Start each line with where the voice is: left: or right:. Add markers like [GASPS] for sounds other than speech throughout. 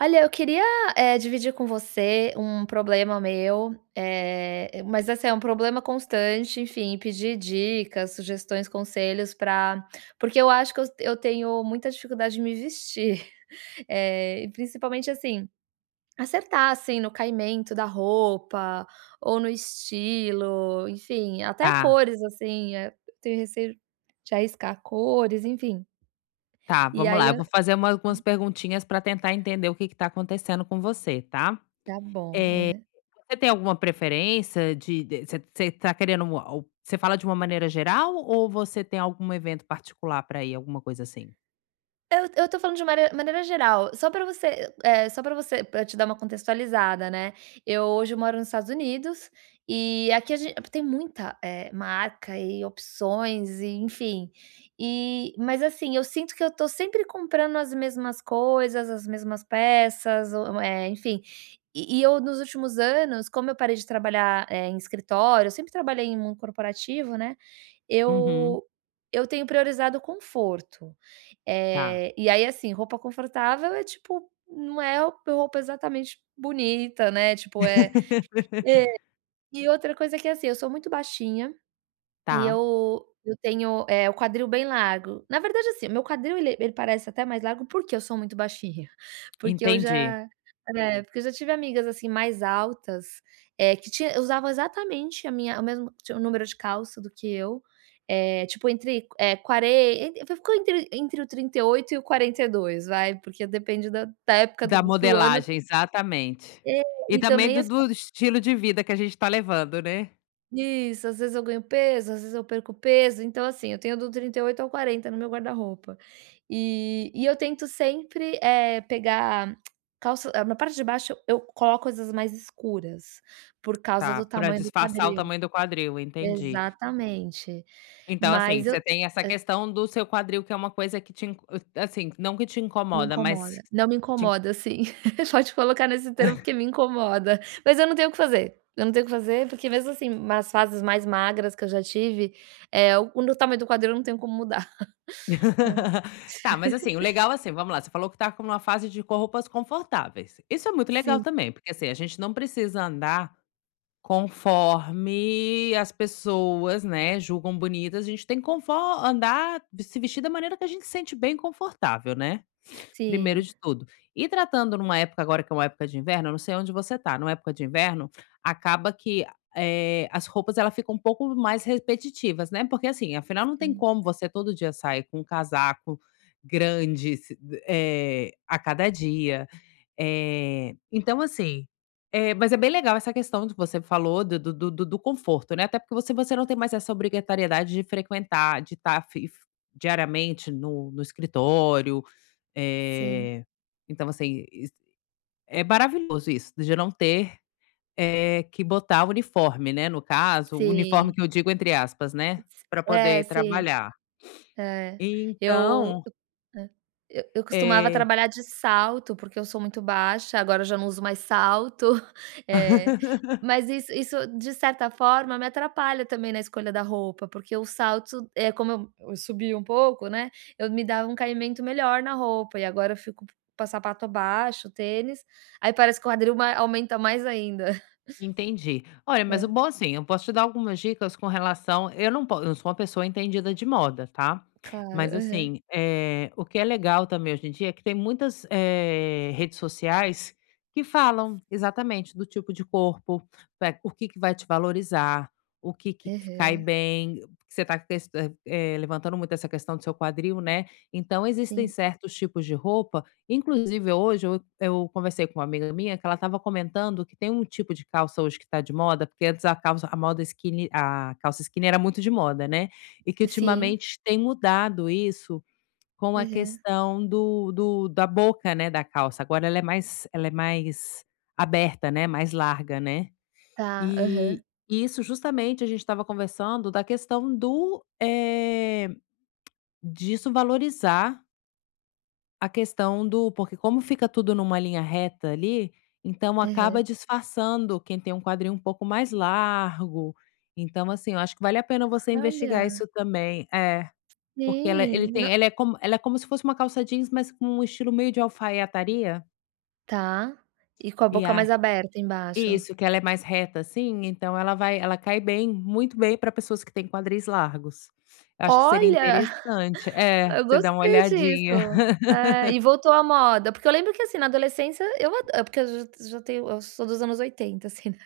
right: Olha, eu queria, eh, dividir com você um problema meu, eh, mas assim é um problema constante, enfim, e pedir dicas, sugestões, conselhos pra porque eu acho que eu eu tenho muita dificuldade de me vestir, [CHUCKLES] eh, e principalmente, assim, acertar, assim, no caimento da roupa, ou no estilo, enfim, até
left: Tá.
right: cores assim, eh, tenho receio de arriscar cores, enfim
left: Tá,
right: E
left: vamos
right: aí
left: lá, eu
right: e Hum.
left: vou fazer uma algumas perguntinhas pra tentar entender o que que tá acontecendo com você, tá,
right: Tá bom.
left: eh,
right: Aham.
left: você tem alguma preferência de de você você tá querendo mu al você fala de uma maneira geral ou você tem algum evento particular para ir, alguma coisa assim?
right: Eu eu tô falando de mane maneira geral, só pra você, eh só pra você, eh, te dar uma contextualizada, né. Eu hoje moro nos Estados Unidos, e aqui a ge tem muita, eh, marca e opções e enfim, e mas, assim, eu sinto que eu tô sempre comprando as mesmas coisas, as mesmas peças, ou eh, enfim, e e eu nos últimos anos, como eu parei de trabalhar, eh, em escritório, eu sempre trabalhei em mundo corporativo, né,
left: Uhum.
right: eu eu tenho priorizado o conforto,
left: Tá.
right: eh, e aí assim, roupa confortável é, tipo, não é roupa exatamente bonita, né, tipo, é É,
left: [LAUGHS]
right: e outra coisa, que é assim, eu sou muito baixinha, e
left: Tá.
right: eu eu tenho, eh, o quadril bem largo, na verdade, assim, meu quadril ele ele parece até mais largo porque eu sou muito baixinha, porque eu
left: Entendi.
right: já né, porque eu já tive amigas assim mais altas, eh, que tinha usavam exatamente a minha tinha o mesmo número de calça do que eu, eh, tipo entre, eh, quaren e ficou entre entre o 38 e o 42 vai, porque depende da da época
left: Da
right: do do ano
left: modelagem, exatamente,
right: É,
left: e
right: e
left: também
right: também
left: do
right: assim
left: do estilo de vida que a gente tá levando, né.
right: Isso, às vezes eu ganho peso, às vezes eu perco peso. Então assim, tenho do 38 ao 40, no meu guarda-roupa. E, e eu tento sempre, eh, pegar [CLICKS TONGUE] calça na parte de baixo, eu coloco as mais escuras, por causa
left: Tá,
right: do
left: para
right: tamanho do
left: disfarçar o
right: quadril
left: tamanho do quadril, entendi.
right: exatamente,
left: Então assim,
right: mas eu
left: você tem essa
right: hã
left: questão do seu quadril, que é uma coisa que te in eh, assim, não que te
right: Me
left: incomoda, mas
right: incomoda. Não, me
left: te
right: incomoda, sim, [LAUGHS] pode colocar nesse termo porque
left: [CHUCKLES]
right: me incomoda. Mas eu não tenho o que fazer, eu não tenho o que fazer porque mesmo assim, nas fases mais magras que eu já tive, eh, o o meu tamanho do quadril eu não tenho como mudar. [CHUCKLES] É.
left: [LAUGHS] Tá, mas assim, o
right: [LAUGHS]
left: legal, assim. Vamos lá, você falou que tá com uma fase de pôr roupas confortáveis. Isso é muito legal
right: Sim.
left: também, porque, assim, a gente não precisa andar conforme as pessoas, né, julgam bonitas. A gente tem que confo andar se vestir da maneira que a gente sente bem confortável, né,
right: S
left: [SNIFFS] primeiro
right: sim.
left: de tudo. E tratando numa época agora, que é uma época de inverno, não sei onde você tá, numa época de inverno, acaba que, eh, as roupas, elas ficam um pouco mais repetitivas, né. Porque assim, afinal, não tem
right: Sim.
left: como você todo dia sair com um casaco grande si eh, a cada dia. Eh, então assim, eh, mas é bem legal essa questão do que você falou do do do do do conforto, né. Até porque, se você não tem
right: Sim.
left: mais essa obrigatoriedade de frequentar, de tá fif diariamente no no escritório.
right: Sim.
left: Eh, então assim is é maravilhoso isso, de não ter, eh, que botar o uniforme, né. No caso, o "uniforme"
right: Sim.
left: que eu digo entre aspas, né, pra poder
right: É,
left: ir
right: sim.
left: trabalhar.
right: É
left: [SNIFFS]
right: eu,
left: Então
right: eh, eu eu costumava
left: É
right: trabalhar de salto, porque eu sou muito baixa, agora eu já não uso mais salto. [CHUCKLES] É, mas
left: [LAUGHS]
right: isso isso de certa forma me atrapalha também na escolha da roupa, porque o salto, eh, como eu subia um pouco, né, eu me dava um caimento melhor na roupa e agora eu fico p sapato baixo, tênis. Aí parece que o quadril mai aumenta mais ainda. [CHUCKLES]
left: Entendi. Olha, mas o
right: É.
left: bom assim, eu posso te dar algumas dicas com relação. Eu não po eu sou uma pessoa entendida de moda, tá.
right: Claro,
left: Mas
right: aham.
left: assim, eh, o que é legal também, hoje em dia, é que tem muitas, eh, redes sociais que falam exatamente: do tipo de corpo, o que que vai te valorizar, o que que te fi cai
right: Aham.
left: bem, porque você está test eh, levantando muito essa questão do seu quadril, né. Então, existem
right: Sim.
left: certos tipos de roupa, inclusive hoje eu eu conversei com uma amiga minha que ela estava comentando que tem um tipo de calça hoje que tá de moda, porque antes a calça a moda skinny a calça skinny era muito de moda, né. E que
right: Sim.
left: ultimamente tem mudado isso, com a
right: Aham.
left: questão do do da boca, né, da calça. Agora, ela é mais ela é mais aberta, né, mais larga, né.
right: Tá, aham.
left: E isso, justamente a gente estava conversando da questão do eh, [CLICKS TONGUE] disso valorizar A questão do porque como fica tudo em uma linha reta ali, então
right: É.
left: acaba disfarçando quem tem um quadril um pouco mais largo, então, assim, eu acho que vale a pena você investigar
right: Olha.
left: isso também, é, porque ela ele
right: Sim,
left: tem
right: n
left: ela é como ela é como se fosse uma calça jeans, mas com um estilo meio de alfaiataria.
right: Tá, e com a
left: E
right: boca
left: a
right: mais aberta embaixo.
left: isso, que ela é mais reta, assim, então ela vai ela cai bem, muito bem pra pessoas que têm quadris largos, eu acho que seria
right: Olha,
left: interessante,
right: [GASPS]
left: é,
right: eu
left: você dá uma
right: gostei
left: olhadinha.
right: disso, eh,
left: [LAUGHS]
right: e voltou à moda, porque eu lembro que, assim, na adolescência eu a porque eu j eu já tenho eu sou dos anos 80, assim, né.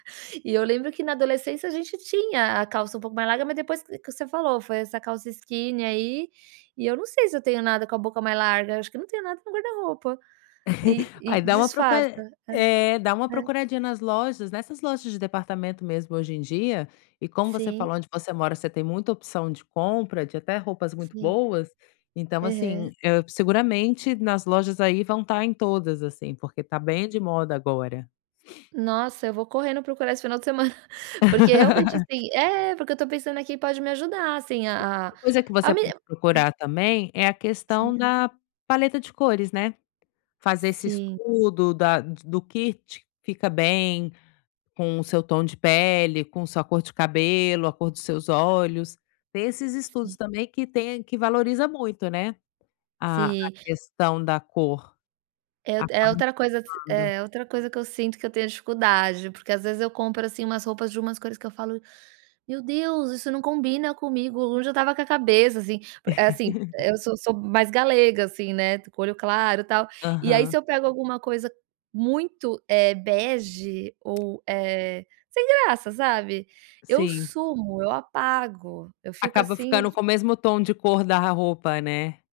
right: E eu lembro que na adolescência a gente tinha a calça um pouco mais larga, mas depois que que você falou foi essa calça skinny aí, e eu não sei se eu tenho nada com a boca mais larga, acho que não tenho nada no guarda-roupa e
left: [CHUCKLES] Aí
right: e
left: dá uma
right: disfarça,
left: procura eh, dá uma
right: é é.
left: procuradinha nas lojas, nessas lojas de departamento mesmo, hoje em dia. E como você
right: Sim.
left: falou, onde você mora você tem muita opção de compra, de até roupas muito
right: Sim.
left: boas, então, assim,
right: Aham.
left: hã, seguramente nas lojas aí vão estar em todas, assim, porque está bem de moda agora. [SNIFFS]
right: Nossa, eu vou correndo procurar esse final de semana, [GASPS] porque, realmente,
left: [LAUGHS]
right: assim é, porque eu tô pensando que pode me ajudar, assim, a
left: Outra coisa que
right: a
left: você
right: me
left: pode
right: hã.
left: procurar também, é a questão
right: Sim.
left: da paleta de cores, né. Fazer esse
right: Sim.
left: estudo da do que te fica bem, com o seu tom de pele, com sua cor de cabelo, a cor dos seus olhos, tem esses estudos
right: Sim.
left: também que tem que valoriza muito, né, a a
right: Sim.
left: questão da cor,.
right: É o é outra coisa
left: [UNINTELLIGIBLE]
right: é outra coisa que eu sinto que eu tenho dificuldade, porque às vezes eu compro, assim, umas roupas de umas coisas que eu falo: "Meu Deus, isso não combina comigo, onde eu estava com a cabeça?", assim, eh, assim, eu
left: [LAUGHS]
right: sou sou mais galega, assim, né, com o olho claro tal, e aí se
left: Aham.
right: eu pego alguma coisa muito, eh, bege ou, eh, sem graça, sabe, eu
left: Sim.
right: sumo, eu apago, eu fico,
left: Acaba
right: assim, um
left: ficando com o mesmo tom de cor da roupa, né.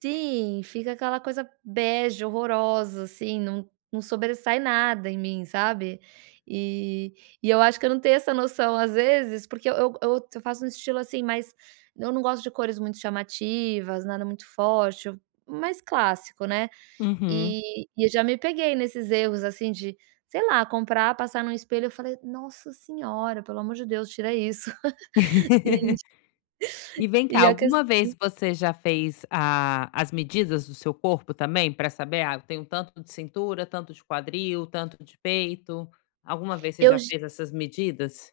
right: Sim, fica aquela coisa bege horrorosa, assim, não não sobressai nada em mim, sabe. E e eu acho que eu não tenho essa noção, às vezes, porque eu eu eu faço um estilo assim mais eu não gosto de cores muito chamativas, nada muito forte, mais clássico, né.
left: Uhum.
right: E e eu já me peguei nesses erros assim de sei lá, comprar, passar num espelho, e falar: "Nossa senhora, pelo amor de Deus, tira isso". [LAUGHS] E
left: [LAUGHS] E vem cá,
right: e a
left: alguma vez
right: questão
left: você já fez a as medidas do seu corpo também pra saber: "Ah, eu tenho um tanto de cintura, tanto de quadril, tanto de peito", alguma vez você
right: Eu
left: já
right: j
left: fez essas medidas?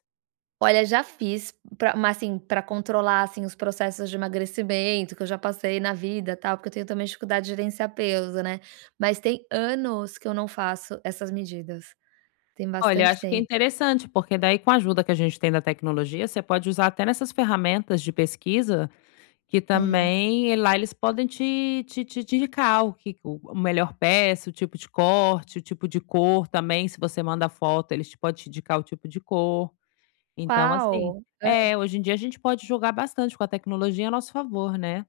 right: Olha já fiz, pra mas, assim, pra controlar, assim, os processos de emagrecimento que eu já passei na vida, tal, porque eu tenho também dificuldade de gerenciar peso, né. Mas tem anos, que eu não faço essas medidas, tem
left: Olha, eu
right: bastante
left: acho que é
right: tempo.
left: interessante, porque, daí, com a ajuda que a gente tem da tecnologia, você pode usar até nessas ferramentas de pesquisa, que
right: Aham.
left: também e lá eles podem te te te te indicar o que o melhor peça, o tipo de corte, o tipo de cor também se você manda foto, eles pod te indicar o tipo de cor, então, assim
right: Uau! Hã.
left: é, hoje em dia a gente pode jogar bastante com a tecnologia a nosso favor, né.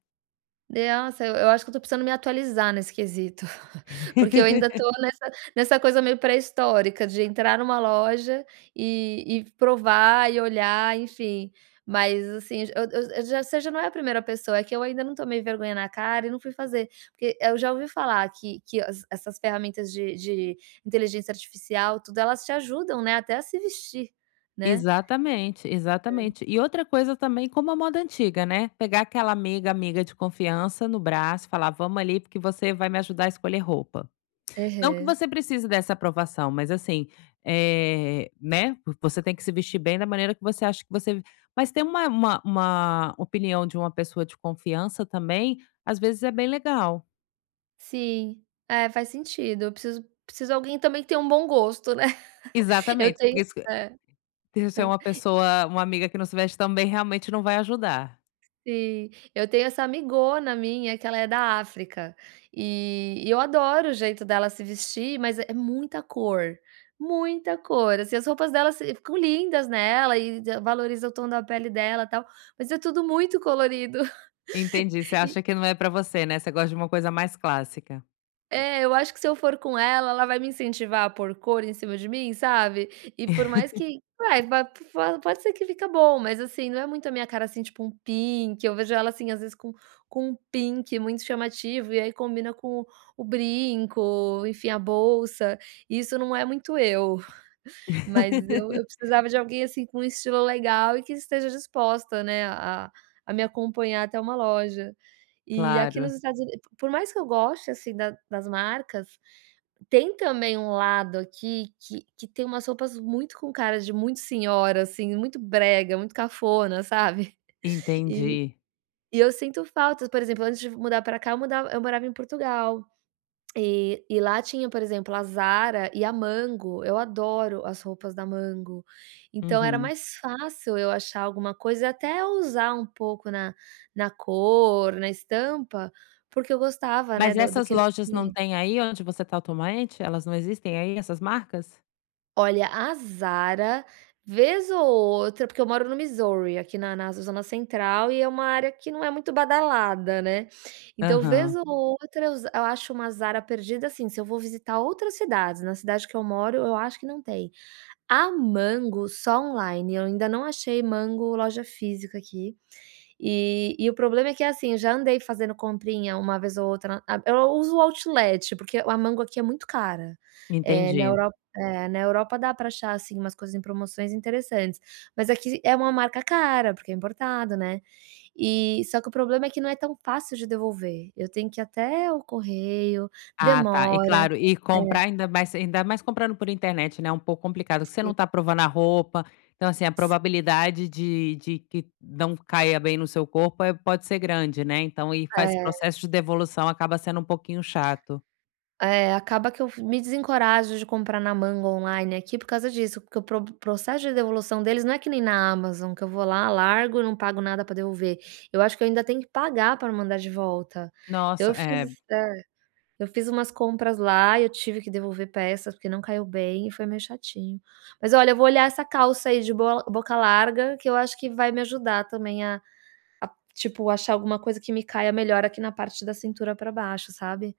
right: Nossa, eu eu acho que eu tô precisando me atualizar nesse quesito, [CHUCKLES] porque eu ainda tô
left: [LAUGHS]
right: nessa nessa coisa meio pré-histórica de entrar em uma loja, e e provar e olhar, enfim, mas assim, eu eu eu já você já não é a 1º pessoa, é que eu ainda não tomei vergonha na cara e não fui fazer, porque eu já ouvi falar que que as essas ferramentas de de inteligência artificial, tudo elas te ajudam, né, até a se vestir, né?
left: Exatamente,
right: É.
left: exatamente, e outra coisa também, como a moda antiga, né, pegar aquela amiga amiga de confiança no braço, e falar: "Vamos, ali, porque você vai me ajudar a escolher roupa". Não que
right: Aham.
left: você precise dessa aprovação, mas, assim, eh, né, vo você tem que se vestir bem da maneira que você acha que você mas ter uma uma uma opinião de uma pessoa de confiança também, às vezes é bem legal.
right: Sim, é faz sentido, eu preciso preciso alguém também que tenha um bom gosto, né, [LAUGHS] eu
left: Exatamente, porque
right: tenho
left: isso, que
right: é.
left: deixar
right: Hã
left: uma pessoa uma amiga que não se veste também, realmente, não vai ajudar.
right: Sim, eu tenho essa amigona minha que ela é da África e e eu adoro o jeito dela se vestir, mas é muita cor, muita cor, assim, as roupas dela se ficam lindas nela e e valoriza o tom da pele dela tal, mas é tudo muito colorido [LAUGHS]
left: Entendi, você
right: e
left: acha que não é pra você, né, você gosta de uma coisa mais clássica.
right: É, eu acho que, se eu for com ela, ela vai me incentivar a por cor em cima de mim, sabe. E por mais
left: [LAUGHS]
right: que vai, va po pode ser que fica bom, mas, assim, não é muito a minha cara, assim, tipo um pink. Eu vejo ela, assim, às vezes, com com um pink muito chamativo, e aí combina com o brinco, enfim, a bolsa, isso não é muito eu, [CHUCKLES] mas eu eu
left: [LAUGHS]
right: precisava de alguém, assim, com um estilo legal e que esteja disposta né, a a a me acompanhar até uma loja. E aqui nos
left: Claro.
right: Estados Unidos, por mais que eu goste, assim, da das marcas, tem também um lado aqui que que tem umas roupas muito com cara de muito senhora, assim, muito brega, muito cafona, sabe. [CHUCKLES] E
left: Entendi.
right: e eu sinto falta, por exemplo, antes de mudar para cá, eu mudav eu morava em Portugal, e e lá tinha, por exemplo, a Zara e a Mango. Eu adoro as roupas da Mango, então era
left: Uhum.
right: mais fácil eu achar alguma coisa e até ousar um pouco na na cor, na estampa, porque eu gostava, né,
left: Mas
right: do do
left: essas
right: que eles
left: lojas não
right: [UNINTELLIGIBLE]
left: têm aí onde você tá atualmente? Elas não existem aí, essas marcas?
right: Olha, a Zara vez ou outra porque eu moro no Missouri, aqui na na zona central e é uma área que não é muito badalada, né, então vez
left: Aham.
right: ou outra eu za acho uma Zara perdida, assim, se eu vou visitar outras cidades, na cidade que eu moro eu acho que não tem, a Mango só online, eu ainda não achei Mango loja física aqui, e e o problema é que, assim, eu já andei fazendo comprinha uma vez ou outra, a eu uso o outlet, porque a Mango aqui é muito cara, eh, na
left: Entendi.
right: Europa na Europa dá pra achar, assim, umas coisas em promoções interessantes, mas aqui é uma marca cara, porque é importado, né, e só que o problema é que não é tão fácil de devolver, eu tenho que ir até o correio,
left: Ah tá, e
right: demora,
left: claro, e comprar,
right: é.
left: ainda mais ainda mais comprando por internet, né, um pouco complicado, porque você
right: Sim.
left: não tá provando a roupa, então, assim, a
right: Sim.
left: probabilidade de de que não caia bem no seu corpo, eh, pode ser grande, né. Então e faz
right: É.
left: processo de devolução acaba sendo um pouquinho chato.
right: É, acaba que eu me desencorajo de comprar na Mango online, aqui, por causa disso. Porque o pro o processo de devolução deles não é que nem na Amazon, que eu vou lá largo e não pago nada para devolver, eu acho que eu ainda tenho que pagar pra mandar de volta, então
left: Nossa,
right: eu fiz
left: eh.
right: hã, eu fiz umas compras lá, eu tive que devolver peças, porque não caiu bem e foi meio chatinho. Mas, olha, eu vou olhar essa calça aí de boa boca larga que eu acho que vai me ajudar também a a, tipo, achar alguma coisa que me caia melhor aqui na parte da cintura para baixo, sabe.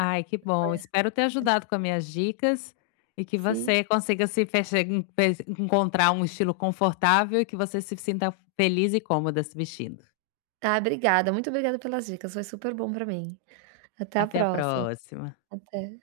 left: Ai, que bom, espero ter
right: É. [UNINTELLIGIBLE]
left: ajudado com as minhas dicas, e que
right: Sim.
left: você consiga se fe enf encontrar um estilo confortável, e que você se sinta feliz e cômoda se vestindo.
right: Tá, obrigada, muito obrigada pelas dicas, foi super bom para mim, até a
left: Até a
right: próxima,
left: próxima.
right: até.